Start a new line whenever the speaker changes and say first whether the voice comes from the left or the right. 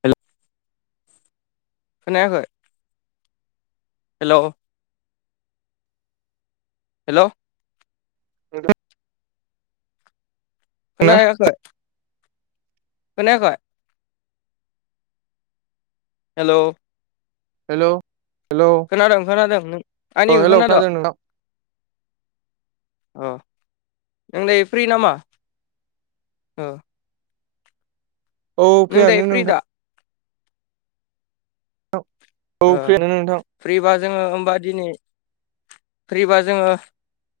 left: हेल खनायाखै हेल' हेलौ
right: [unintelligible]
left: खोनायाखै खोनायाखै हेल'
right: हेल'
left: खोनादों खोनादों। नों
right: अ
left: आंनिखौ
right: हेलौ
left: खोनाद?
right: खोनादों नोंथां
left: अ नोंलाय फ्रि नामा अ
right: औ
left: नों दायो
right: प्रियानो
left: फ्रि
right: नोंथां।
left: दा
right: थ औ
left: ओ
right: फ्रिया नों नोंथां
left: फ्रिबा जोंङो होमबा दिनै फ्रिबा जोंङो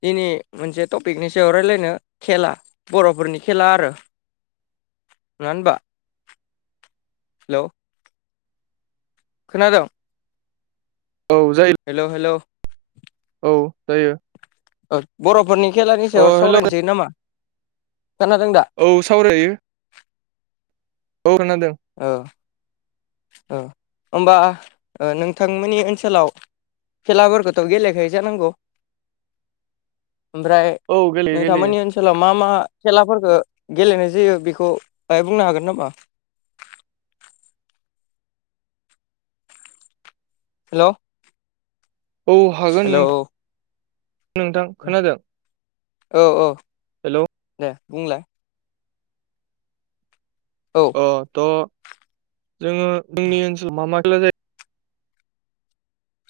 left: दिनै मोनसे टपिकनि सायाव राय्लायनो खेला बर'फोरनि खेला आरो नोंआ होमबा हेल' खोनाद
right: औ जायो।
left: हेल' हेल'
right: औ जायो।
left: ओ बर'फोरनि खेलानि
right: अ
left: सायाव
right: हेलौ
left: सावरायनोसै नामा। खोनादों दा?
right: औ सावरा जायो। औ खोनाादों।
left: औ औ होनबा ओ नोंथांमोननि ओनसोलाव खेला फोरखौथ' गेलेखायो जानांगौ ओमफ्राय
right: औ गेलेयो
left: नोंथां
right: गेलेयो
left: मोननि ओनस ओनसोलाव मा मा खेलाफोरखो गेलेनाय जायो। बेखौ बाहाय बुंनो हागोन नामा? हेल'
right: औ हागोन नों नोंथां खोनादों
left: औ औ
right: हेलौ?
left: दे बुंलाय। औ।
right: अ त जोङो जोंनि ओनसोलाव मा खेला जायो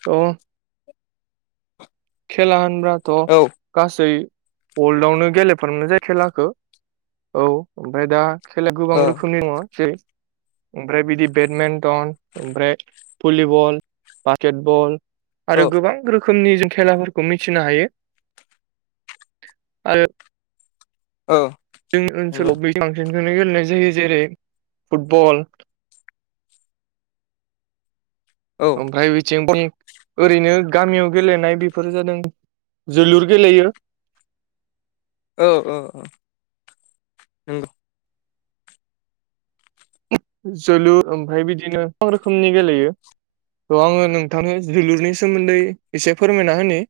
right: त खेला होनबाथ'
left: औ
right: गासै वर्लडआवनो गेलेफ्रामनाय जायो खेलाखौ। औ ओमफ्राय दा खेला गोबां
left: औ
right: रोखोमनि दङ, जेरै ओमफ्राय बिदि बेटमिन्टन ओमफ्राय भलिबल, बास्केटबल आरो
left: औ
right: गोबां रोखोमनि जों खेलाफोरखौ मिथिनो हायो आरो
left: ओ।
right: जोंनि ओनसोलाव बै बांसिनखौनो गेलेनाय जायो जेरै फुटबल।
left: औ
right: ओमफ्राय बेथिं [inaudible] ओरैनो गामियाव गेलेनाय बेफोरो जादों जोलुर गेलेयो।
left: औ औ औ नंगौ।
right: जोलुर ओमफ्राय बिदिनो गोबां रोखोमनि गेलेयो। थ' आङो नोंथांनो जोलुरनि सोमोन्दै एसे फोरमायना होनि।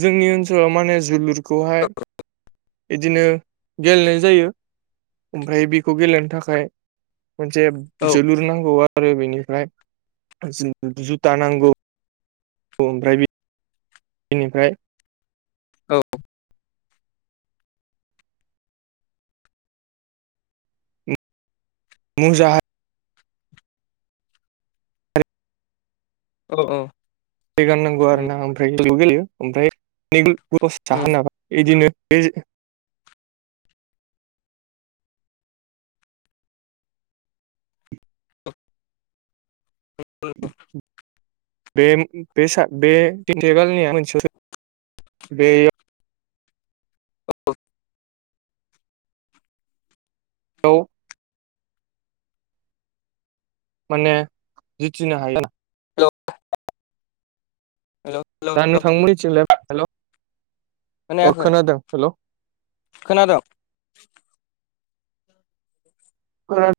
right: जोंनि ओनसोलाव माने जोलुरखौहाय बिदिनो गेलेनाय जायो। ओमफ्राय बेखौ गेलेनो थाखाय मोनसे
left: औ
right: जोलुर नांगौ आरो बेनिफ्राय जुथा नांगौ। औ ओमफ्राय बि बिनिफ्राय
left: औ।
right: मुजा हा
left: अह अह।
right: रि गाननांगौ आरोना ओमफ्राय [unintelligible] गेलेयो ओमफ्राय
left: हेलौ
right: [unintelligible] बिदिनो बे जे
left: [unintelligible]
right: बे बे सा बे [unintelligible] गालनिया मोनसे बेयाव
left: औ।
right: औ' माने जिथिनो हायो।
left: हेल'?
right: जानो थांमोन मिथिंलाय हेल'? अह
left: खोनायाखै
right: खोनादों। हेल'?
left: खोनादों?
right: खोना